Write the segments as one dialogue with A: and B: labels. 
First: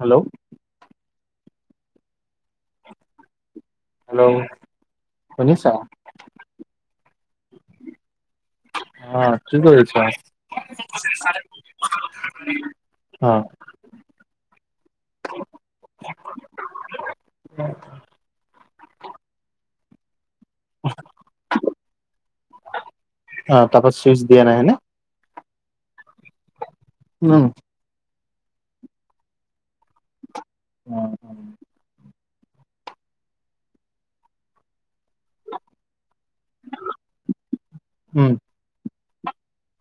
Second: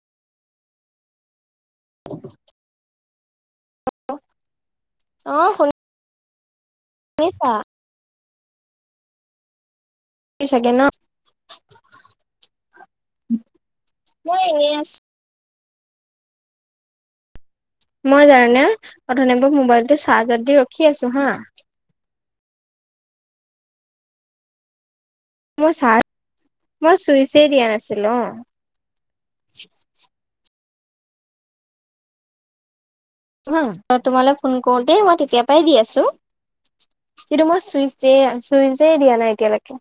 A: Hello?
B: [inaudible]
A: Hello,
B: অ
A: শুনিছা?
B: শুনিছা?
A: অ' কি কৰিছা?
B: চাগে ন?
A: অ
B: মই এনে আছো।
A: [inaudible]
B: মই জানানে অঠনিৰে পৰা মোবাইলটো চাৰ্জত দি ৰখি আছো হা'।
A: অ' তাৰপৰা চুইচ দিয়া নাই হয়নে?
B: মই
A: উম
B: চুইচেই দিয়া নাছিলো অ'।
A: উম।
B: তোমালৈ ফোন কৰোতেই মই তেতিয়াৰ পৰাই দি আছো। কিন্তু মই চুইচেই
A: উম
B: চুইচেই দিয়া নাই এতিয়ালৈকে।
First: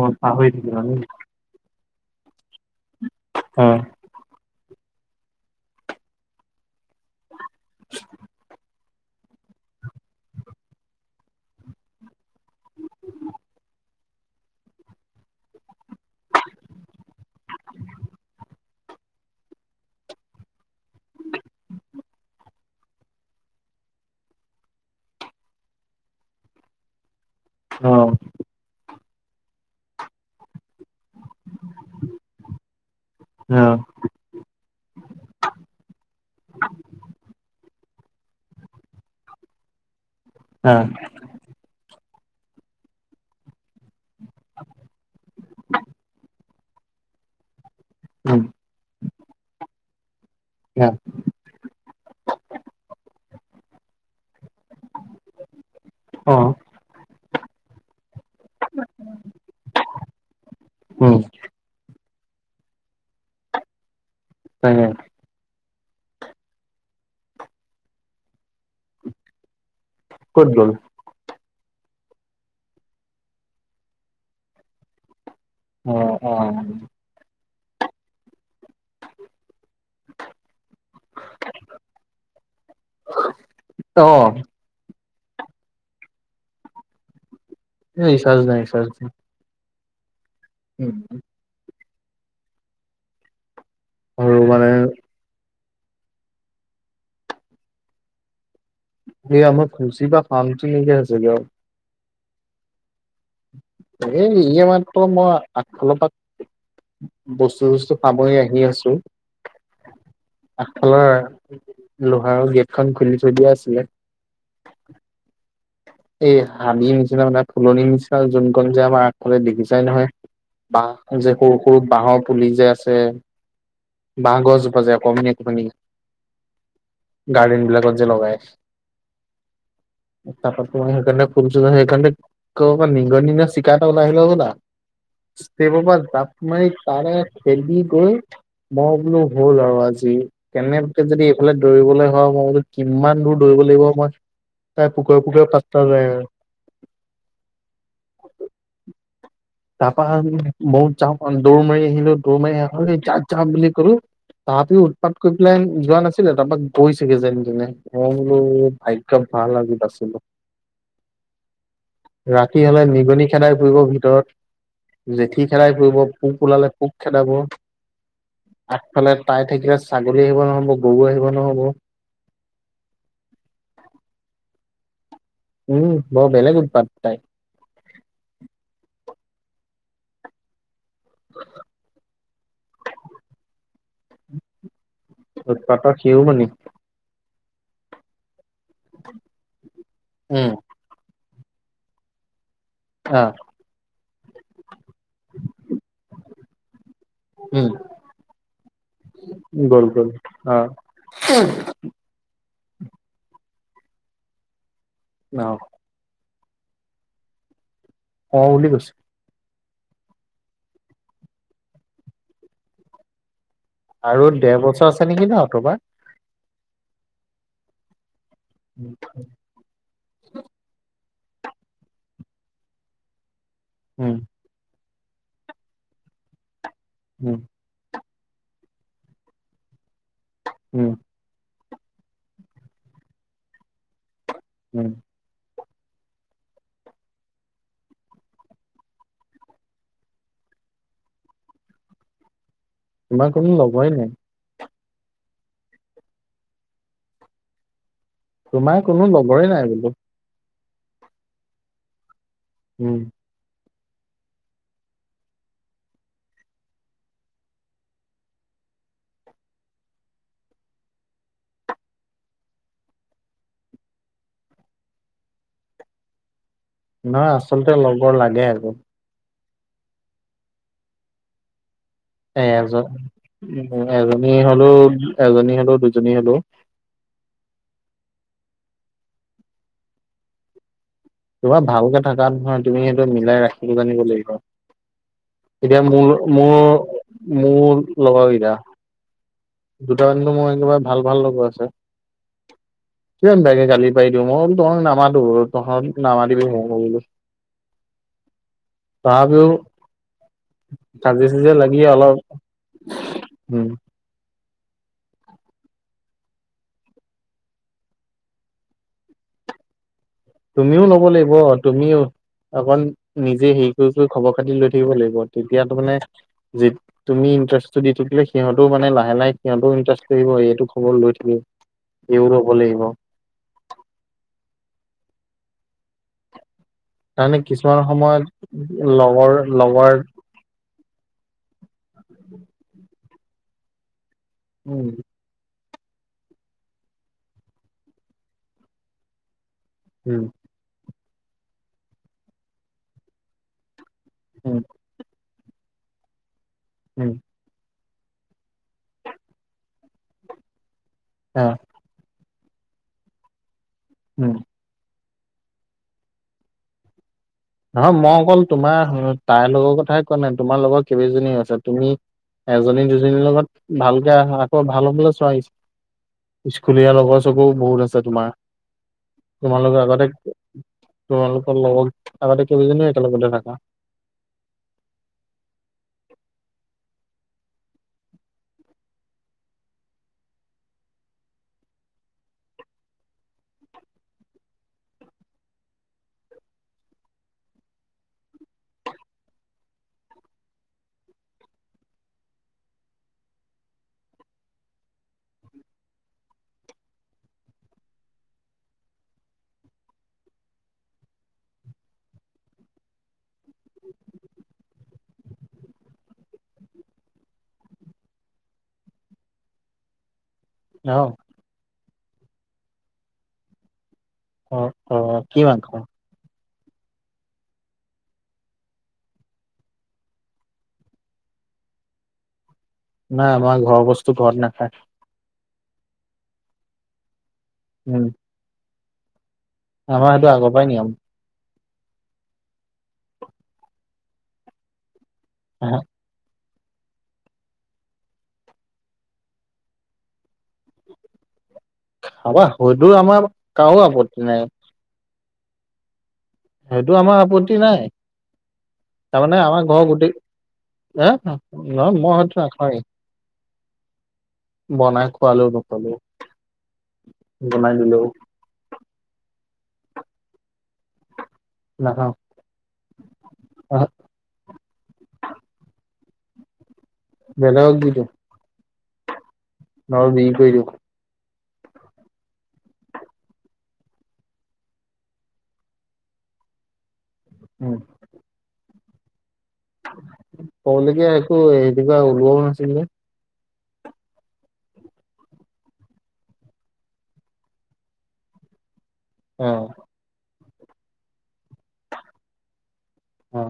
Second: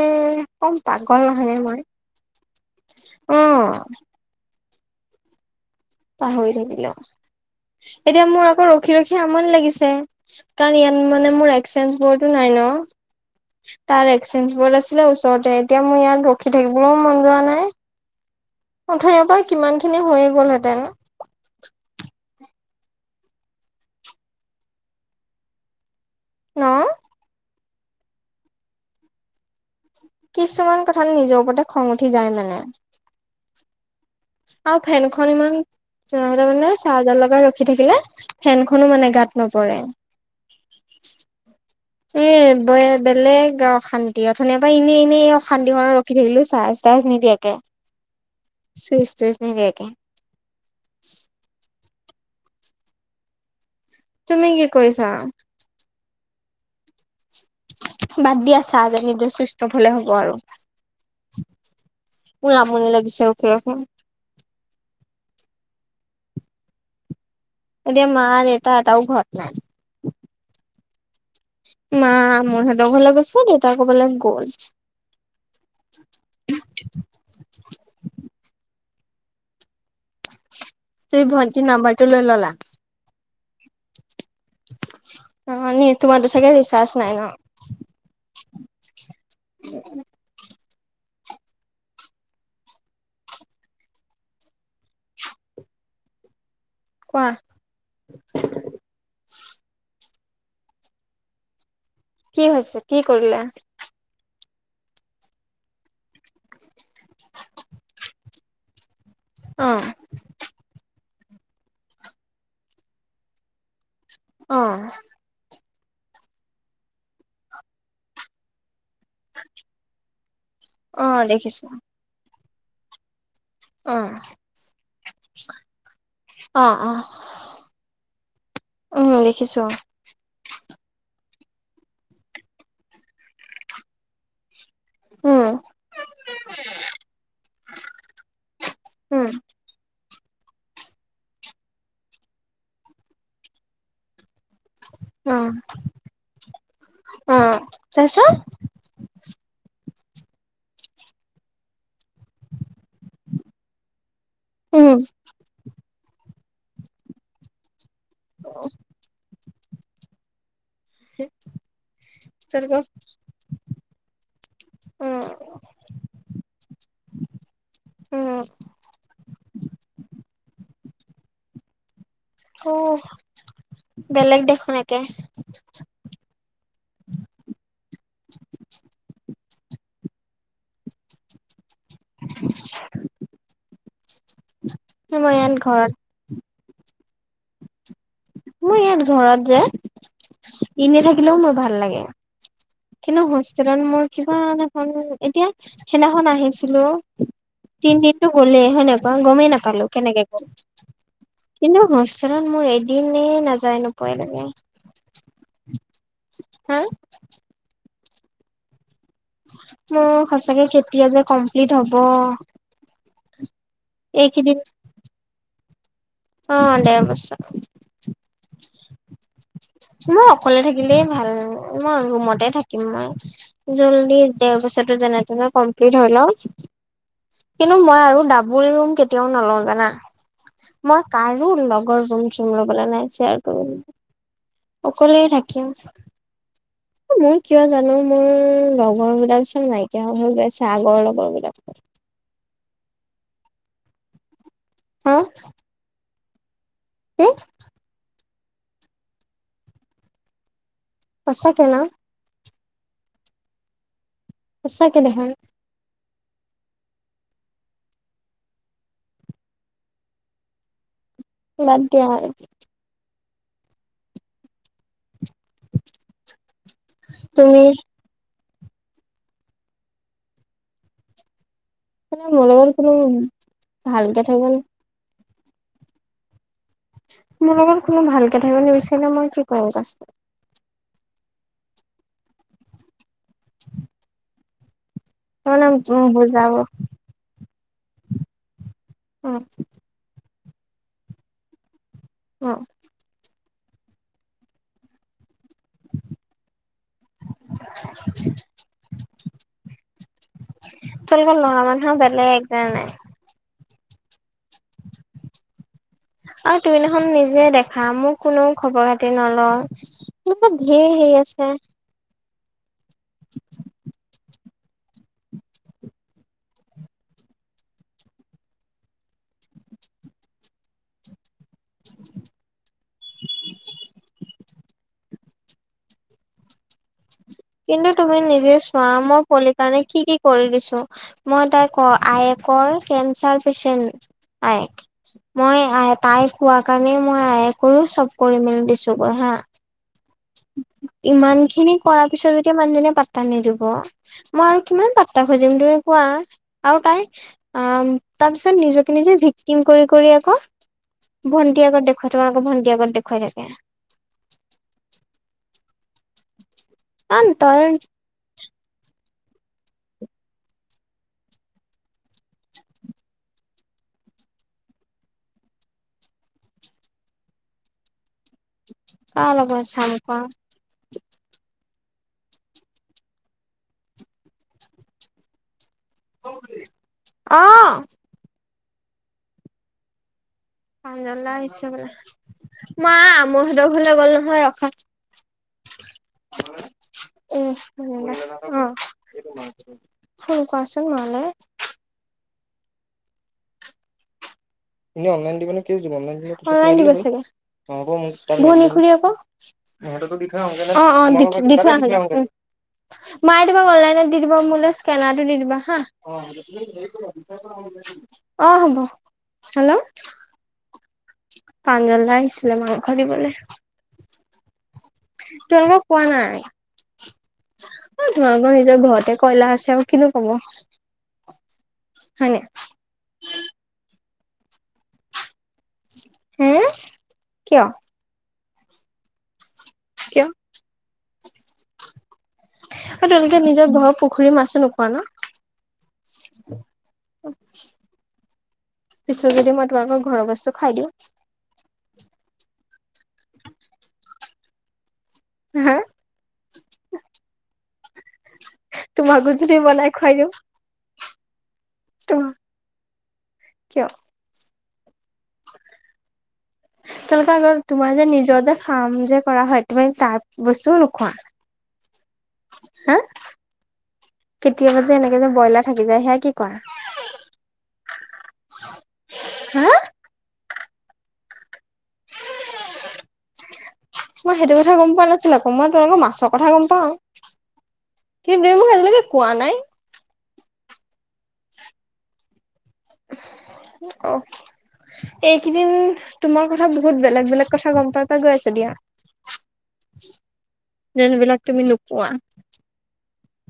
A: অ পাহৰি
B: কম
A: থাকিলা নেকি
B: পাগল নহয় নে মই?
A: অ'
B: পাহৰি থাকিলো। এতিয়া মোৰ আকৌ ৰখি ৰখি আমনি লাগিছে, কাৰণ ইয়াত মানে মোৰ এক্সচেঞ্জ বোৰ্ডও নাই ন? তাৰ এক্সেঞ্জ বৰ্ড আছিলে ওচৰতে, এতিয়া মোৰ ইয়াত ৰখি থাকিবলৈও মন যোৱা নাই। অঠনিৰে পৰা কিমানখিনি হৈয়ে গ'লহেঁতেন। ন?
A: অ'
B: কিছুমান কথাত নিজৰ ওপৰতে খং উঠি যায় মানে।
A: অ'
B: আৰু ফেনখন ইমান মানে চাৰজত লগাই ৰখি থাকিলে ফেনখনো মানে গাত নপৰে
A: হা
B: এ বে বেলেগ আৰু অশান্তি অথনিৰে পৰা এনেই এনেই অশান্তিখনত ৰখি থাকিলো চাই। চাৰ্জ নিদিয়াকে।
A: [inaudible]
B: চুইছ টুইছ নিদিয়াকে।
A: না
B: তুমি কি কৰিছা?
A: অ
B: বাদ দিয়া চাৰ্জ আহি গৈ চুইছ অফ হলে হ'ব আৰু।
A: উম।
B: পুৰা আমনি লাগিছে ৰখি ৰখি।
A: তাকে।
B: এতিয়া মা দেতা এটাও ঘৰত নাই।
A: ক'ত গল?
B: মা মুহেতৰ ঘৰলৈ গৈছে, দেতা কবালৈ গ'ল।
A: অ অ।
B: তুমি ভন্টিৰ নাম্বাৰ টো লৈ ললা?
A: অ।
B: অ এনেই তোমাৰ তো চাগে ৰিচাৰ্জ নাই ন?
A: এ ৰিচাৰ্জ নাই ৰিচাৰ্জ নাই।
B: [inaudible]
A: [inaudible] আৰু মানে
B: [unintelligible] কোৱা?
A: এই আমাৰ খুচি পা শান্তি নাইকিয়া হৈছেগে আওঁ।
B: কি হৈছে, কি কৰিলে?
A: এই ইয়ে মাত্ৰ মই আগফালৰ পা বস্তু বস্তু সামৰি আহি আছো।
B: অহ।
A: আগফালৰ লোহাৰৰ গেট খন খুলি থৈ দিয়া আছিলে।
B: অহ।
A: এই হাবিৰ নিচিনা মানে ফুলনি নিছিনা যোনকন যে আমাৰ আগফালে দেখিপাই নহয়,
B: অ
A: বাঁহ যে সৰু
B: দেখিছো
A: সৰু বাঁহৰ পুলি যে আছে।
B: অ
A: বাঁহ গছজোপা যে অকমানি অকমানি।
B: অ অ
A: গাৰ্ডেনবিলাকত যে লগায়।
B: উম দেখিছো
A: তাপা তোমাৰ সেইকাৰণে ফুলচুলৰ সেইকাৰে কৰবাৰ পৰা নিগনি নে চিকা এটা ওলাই আহিলে হবলা।
B: উম
A: ইষ্টেপপা জাপ মাৰি তাৰে থেলি গৈ মই বোলো
B: উম
A: হল আৰু আজি। কেনেবাকে যদি এইফালে দৌৰিবলৈ হয় মই বোলো কিমান দূৰ দৌৰিব লাগিব মই তাই পোকৰে
B: অ
A: পোকৰে পাতা নাই আৰু।
B: অ তাৰপিছত?
A: তাপা ভাবিলোঁ মইও জাপ আও দৌৰ মাৰি আহিলো দৌৰ মাৰি আহি ঐ যা যা বুলি কলো। তাহাতিও
B: উম
A: উৎপাত কৰি পেলাই যোৱা নাছিলে তাপা গৈছেগে যেন তেনে। মই বোলো ভাগ্য ভাল আজি বাছিলো।
B: হে
A: ৰাতি হলে নিগনি খেদাই ফুৰিব ভিতৰত।
B: উম
A: জেঠী খেদাই ফুৰিব পোক ওলালে পোক খেদাব।
B: উম
A: আগফালে তাই থাকিলে ছাগলী আহিব নহব গৰু আহিব নহব।
B: অ, বেলেগ দেখোন একে।
A: উম, বৰ বেলেগ উৎপাত তাইৰ। [unintelligible]
B: মই এইয়াত ঘৰত।
A: শিউমনি
B: মোৰ ইয়াত ঘৰত যে
A: উম
B: এনেই থাকিলেও মোৰ ভাল লাগে। কিন্তু
A: আহ
B: হোষ্টেলত মোৰ কিবা এ এখন এতিয়া সেইদিনাখন আহিছিলোঁ,
A: উম
B: তিনদিনটো গ'লেই সেনেকুৱা গমেই নাপালো কেনেকে গ'ল। কিন্তু
A: [unintelligible]
B: হোষ্টেলত মোৰ এদিনেই নাযায় নোপোৱ লাগে।
A: অ।
B: হা?
A: অ বুলি কৈছে।
B: মোৰ সঁচাকে কেতিয়া যে কমপ্লিট হব!
A: আৰু
B: এইকেইদিন
A: দেৰ বছৰ আছে নেকি ন তোমাৰ?
B: অ দেৰ বছৰ।
A: [unintelligible]
B: মই অকলে থাকিলেই ভাল, মই ৰুমতে থাকিম মই
A: উম
B: জল্দি দেৰবছৰটো যেনে তেনে কমপ্লিট হৈ লওক
A: উম।
B: কিন্তু মই আৰু ডাবুল ৰুম কেতিয়াও নলওঁ জানা,
A: উম
B: মই কাৰো লগৰ ৰুম চুম ল'বলে নাই ছেয়াৰ কৰিবলে নাই
A: উম,
B: অকলেই থাকিম।
A: [unintelligible]
B: মোৰ কিয় জানো মোৰ লগৰ বিলাকচোন নাইকিয়া হৈ হৈ গৈ আছে আগৰ লগৰ বিলাক।
A: তোমাৰ কোনো লগৰে নাই।
B: হা? কি?
A: তোমাৰ কোনো লগৰে নাই বোলো।
B: সঁচাকে ন?
A: উম।
B: সঁচাকে দেখোন। বাদ দিয়া আৰু।
A: নহয়
B: তুমি
A: আচলতে লগৰ লাগে আক।
B: মানে
A: এ
B: মোৰ লগত
A: এজন
B: কোনো ভালকে
A: এজনী
B: থাকিব
A: হলো এজনী হলো দুজনী হলো
B: মোৰ লগত কোনো ভালকে থাকিব নিবিচাৰিলে মই কি কৰিম ক চোন
A: তোমাৰ ভালকে থাকাত নহয় তুমি সেইটো মিলাই ৰাখিব জানিব লাগিব।
B: মানে
A: এতিয়া
B: উম
A: মোৰ
B: বুজাব
A: মোৰ মোৰ লগৰকেইটা
B: অ।
A: দুটা মানটো মই একেবাৰে ভাল ভাল লগৰ আছে।
B: অ।
A: কিমান বেয়াকে গালি পাৰি দিওঁ, মই বোলো তহঁতক নামাতো তহঁত নামাতিবি মোক [unintelligible] তথাপিও
B: [inaudible] তোমালোকৰ
A: কাজিয়া চাজিয়া
B: ল'ৰা
A: লাগি
B: মানুহ
A: অলপ
B: বেলেগ জানা নাই!
A: উম।
B: আৰু তুমি দেখোন নিজে দেখা মোক কোনেও খবৰ-খাতি নলয়। এনেকুৱা
A: তুমিও
B: ধেৰ
A: ল'ব
B: হেৰি
A: লাগিব,
B: আছে
A: তুমিও অকন নিজে হেই কৰি কৰি খবৰ খাতি লৈ থাকিব লাগিব, তেতিয়াতো মানে যি তুমি ইণ্টাৰেষ্টটো দি থাকিলে সিহঁও মানে লাহে লাহে সিহঁত ইটাৰেষ্ট আহিব, এইটো খবৰ লৈ থাকে। এইৰো ল'ব লাগিব। তাৰমানে কিছুমান
B: কিন্তু তুমি
A: সময়ত
B: নিজে চোৱা মোৰ
A: লগৰ
B: পলিৰ কাৰণে
A: লগৰ
B: কি কি কৰি দিছো, মই তাই ক আইেকৰ কেঞ্চাৰ পেচেন্ট। আয়েক।
A: উম
B: মই আ তাই কোৱা কাৰণে, মই আয়েকৰো চব কৰি মেলি দিছো গৈ হা।
A: উম।
B: ইমান খিনি কৰ পিছত যেতিয়া মানুহজনীয়ে পাতা নিদিব। মই
A: উম
B: আৰু কিমান পাট্তা খুজিম তুমি কোৱা? আৰু তাই
A: উম
B: অ', তাৰ পিছত নিজকে নিজে ভিক্তিম কৰি কৰি আকৌ
A: অ
B: ভণ্টি আগত দেখ খুৱাই তোমালোকৰ ভণ্টি আগত দেখুৱাই থাকে।
A: উম।
B: আন তই
A: নহয় মই অকল তোমাৰ তাইৰ লগৰ কথাই কোৱা নাই, তোমাৰ লগৰ কেইবজনীও আছে, তুমি এজনী দুজনীৰ লগত ভালকে আকৌ ভাল হ'বলৈ চোৱা। স্কুলীয়া লগৰ-চগৰো বহুত আছে তোমাৰ,
B: কাৰ লগত
A: তোমালোকৰ
B: চাম ক
A: আগতে তোমালোকৰ লগত আগতে কেইবজনোও একেলগতে থাকা।
B: অ'। পাঞ্জল দা আহিছে বোলে, মা আমৌহঁতৰ ঘৰলে গ'ল নহয় ৰখা। [unintelligible] ফোন কৰাচোন মা লে। এনেই অনলাইন দিব নে কেছ দিব? নলাইন দিলে মোক আ [unintelligible] অ অুৱ [unintelligible] মায়ে তোমাক অনলাইনত দি দিব মোলৈ স্কেনাৰটো দি দিবা হা। অ', হ'ব। হেল্ল'?
A: অ'।
B: পাঞ্জলদা আহিছিলে মাংস দিবলৈ।
A: অ'। অ কি মাংস
B: তোমালোকক কোৱা নাই, তোমলোকৰ নিজৰ ঘৰতে কয়লা আছে আৰু কিনো ক'ব। হয় নে?
A: নাই আমাৰ ঘৰৰ বস্ত ঘৰত নাখায়।
B: হে, কিয়?
A: উম। আমাৰ
B: কিয়
A: সেইটো আগৰ পাই নিয়ম।
B: আৰু তোমালোকে নিজৰ ঘৰৰ পুখুৰী মাছো নোখোৱা ন'?
A: অহ
B: [inaudible] পিছত যদি মই তোমালোকৰ ঘৰৰ বস্তু খাই দিওঁ?
A: খাবা হয়তো আমাৰ কাৰো আপত্তি নাই।
B: [unintelligible]
A: সেইটো আমাৰ আপত্তি নাই,
B: তোমাকো
A: তাৰমানে
B: যদি
A: আমাৰ ঘৰ
B: বনাই
A: গোটেই
B: খুৱাই দিওঁ
A: হা? নহয় মই
B: তোমা
A: সেইটো নাখাৱেই।
B: কিয়?
A: বনাই খোৱাল
B: [unintelligible]
A: বনাই
B: তোমাৰ
A: দিলেও
B: যে নিজৰ যে কাম যে কৰা হয় তুমি তাৰ বস্তুও নোখোৱা?
A: নাখাওঁ।
B: হা!
A: আহ
B: কেতিয়াবা যে এনেকে যে ব্ৰইলাৰ থাকি যায় সেয়া কি কৰা?
A: বেলেগক দি দিও।
B: হা
A: নহল বিক্ৰী কৰি দিও।
B: মই সেইটো কথা গম পোৱা নাছিলো আকৌ মই তোমালোকৰ মাছৰ কথা গম পাও।
A: উম।
B: কিন তেওঁ মোক আজিলৈকে কোৱা নাই?
A: ক'লৈকে একো সেনেকুৱা ওলোৱাও নাছিল যে।
B: অ। এইকেইদিন তোমাৰ কথা বহুত বেলেগ - বেলেগ কথা গম পাই পাই গৈ আছো দিয়া।
A: অ।
B: যেনবিলাক তুমি নোপোৱা।
A: অহ।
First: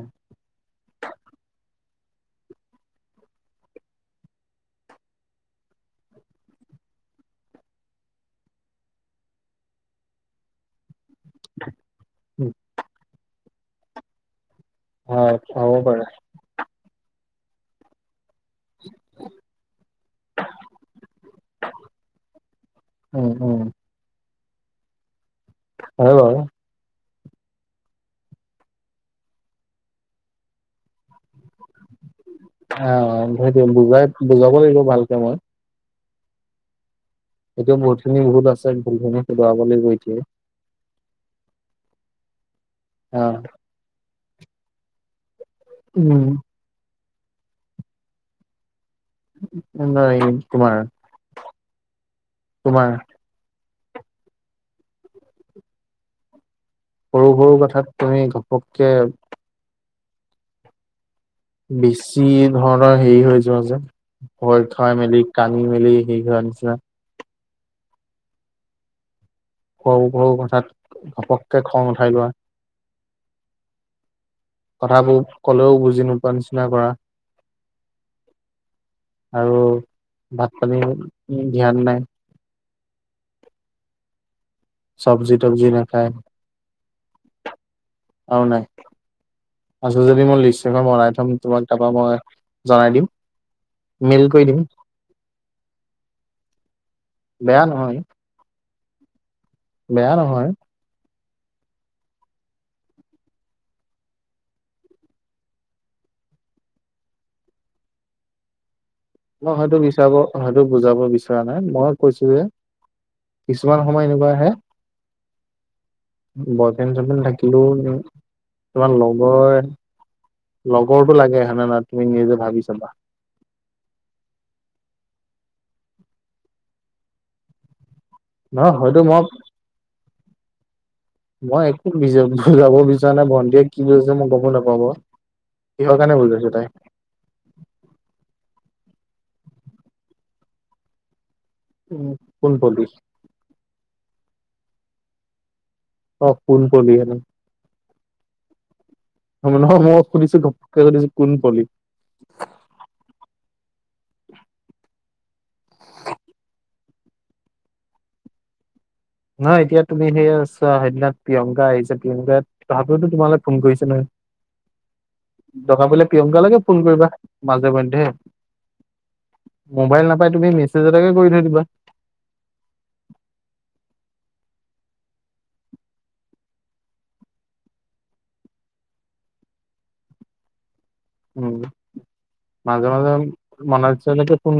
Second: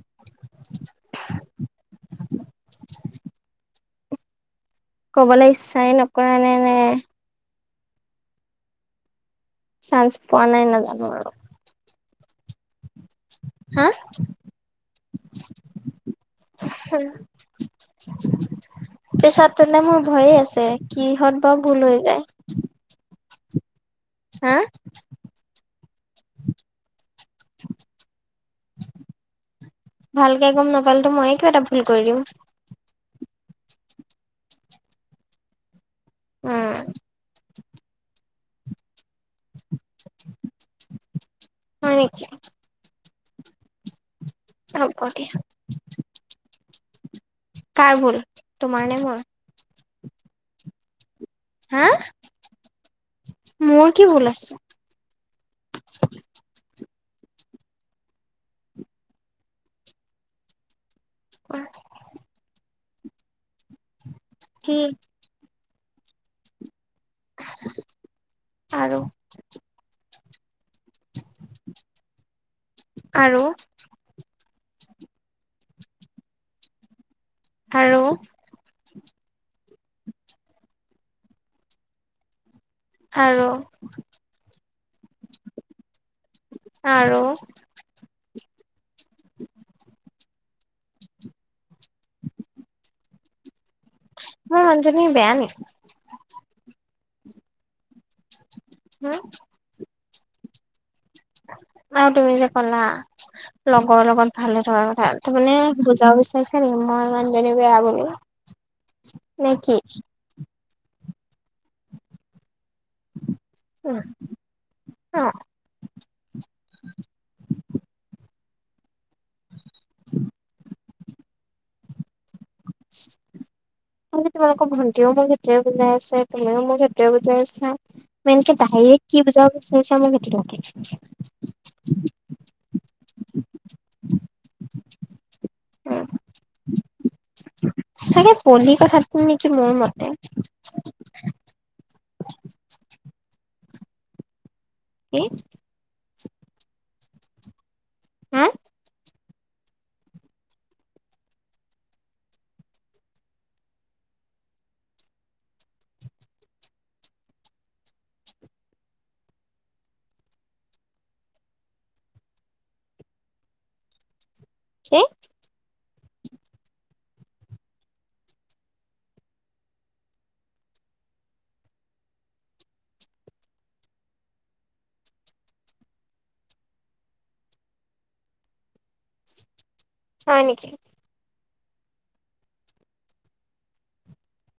B: ক'বলৈ ইচ্ছাই নকৰা নে নে চান্স পোৱা নাই নাজানো আৰু।
A: [inaudible]
B: হা?
A: হয় পাবো পাৰে।
B: [unintelligible] পেছাত তেনে মোৰ ভয়ে আছে, কিহত বাৰু ভুল হৈ যায়?
A: উম উম।
B: হা?
A: হয় বাৰু।
B: ভালকে গম নাপালোতো মই কিবা এটা ভুল কৰি দিম।
A: অ অ সেইটো বুজাই বুজাব লাগিব ভালকে মই।
B: উম।
A: এইটো বহুতখিনি ভুল আছে, ভুলখিনি শুধৰাব লাগিব এতিয়া।
B: হয় নেকি?
A: অ।
B: এ হব দিয়া।
A: উম।
B: কাৰ ভুল? তোমাৰ নে ভুল?
A: [unintelligible] তোমাৰ।
B: হা!
A: তোমাৰ
B: মোৰ কি ভুল আছে?
A: সৰু সৰু কথাত তুমি ঘপককে,
B: হয়
A: বেছি ধৰণৰ হেৰি হৈ যোৱা যে ভয়
B: কি
A: খাই মেলি, কানি মেলি সেইদিনাৰ নিচিনা।
B: আৰু
A: সৰু সৰু কথাত ঘপককে খং উঠাই লোৱা।
B: আৰু
A: কথাবোৰ ক'লেও বুজি নোপোৱা নিচিনা কৰা।
B: আৰু
A: আৰু ভাত পানী ধ্যান নাই।
B: আৰু
A: চব্জি তবজি নাখায়।
B: আৰু
A: আৰু নাই আছে যদি মই লিষ্ট এখন বনাই থ'ম। তোমাক তাৰপৰাই মই জনাই দিম মেইল কৰি দিম।
B: মোৰ মানুহজনী বেয়া নি
A: বেয়া নহয়।
B: হা?
A: বেয়া নহয়।
B: অ তুমি যে কলা। লগৰ লগত ভালে থকা কথা তাৰ মানে বুজাব বিচাৰিছা নেকি মই মানুহজনী বেয়া বুলি। নে
A: মই হয়তো
B: কি
A: বিচাৰ হয়তো বুজাব বিচৰা নাই মই কৈছো যে, কিছুমান
B: অ
A: সময় এনেকুৱা আহে। বয়ফ্ৰেণ্ড চয়ফ্ৰেণ্ড থাকিলো তোমাৰ লগৰ,
B: [inaudible]
A: লগৰটো লাগে হয় নাই তুমি নিজে ভাবি ছাবা।
B: তোমালোকৰ ভণ্টিও মোক সেইটোয়ে বুজাই আছে, তুমিও মোক সেইটোয়ে বুজাই আছা। মেইনকে
A: নহয় হয়তো
B: দাইৰেক্ত
A: মই
B: কি বুজাব বিছাৰিছা মোক সেইটো লাগে।
A: মই একো বি বৌজাব বিচৰা নাই ভণ্টিয়ে কি কইছে মই গম নাপাও বাউ, কিহৰ কাৰণ বুজছো তাই?
B: চাগে পলি কথাটো নেকি মোৰ মতে?
A: উম কোন পলি?
B: কি?
A: অ কোন কলি হেনো।
B: হা?
A: নহয় মই সুধিছো তোক সুধিছিলো কোন পলি। [inaudible] নহয় এতিয়া তুমি সেই আছ, সেইদিনা প্ৰিয়ংকা আহিছে প্ৰিয়ংকা। তথাপিও তো তোমালে ফোন কৰিছে নহয় সিহতি।
B: কি?
A: দৰকাৰ পৰিলে প্ৰিয়ংকালৈকে ফোন কৰিবা মাজে মধ্যে। মোবাইল নাপাই তুমি মেছেজ এটাকে কৰি থৈ দিবা।
B: হয় নেকি?
A: উম মাজে মাজে মনৰ ইচ্ছা যায় ফোন!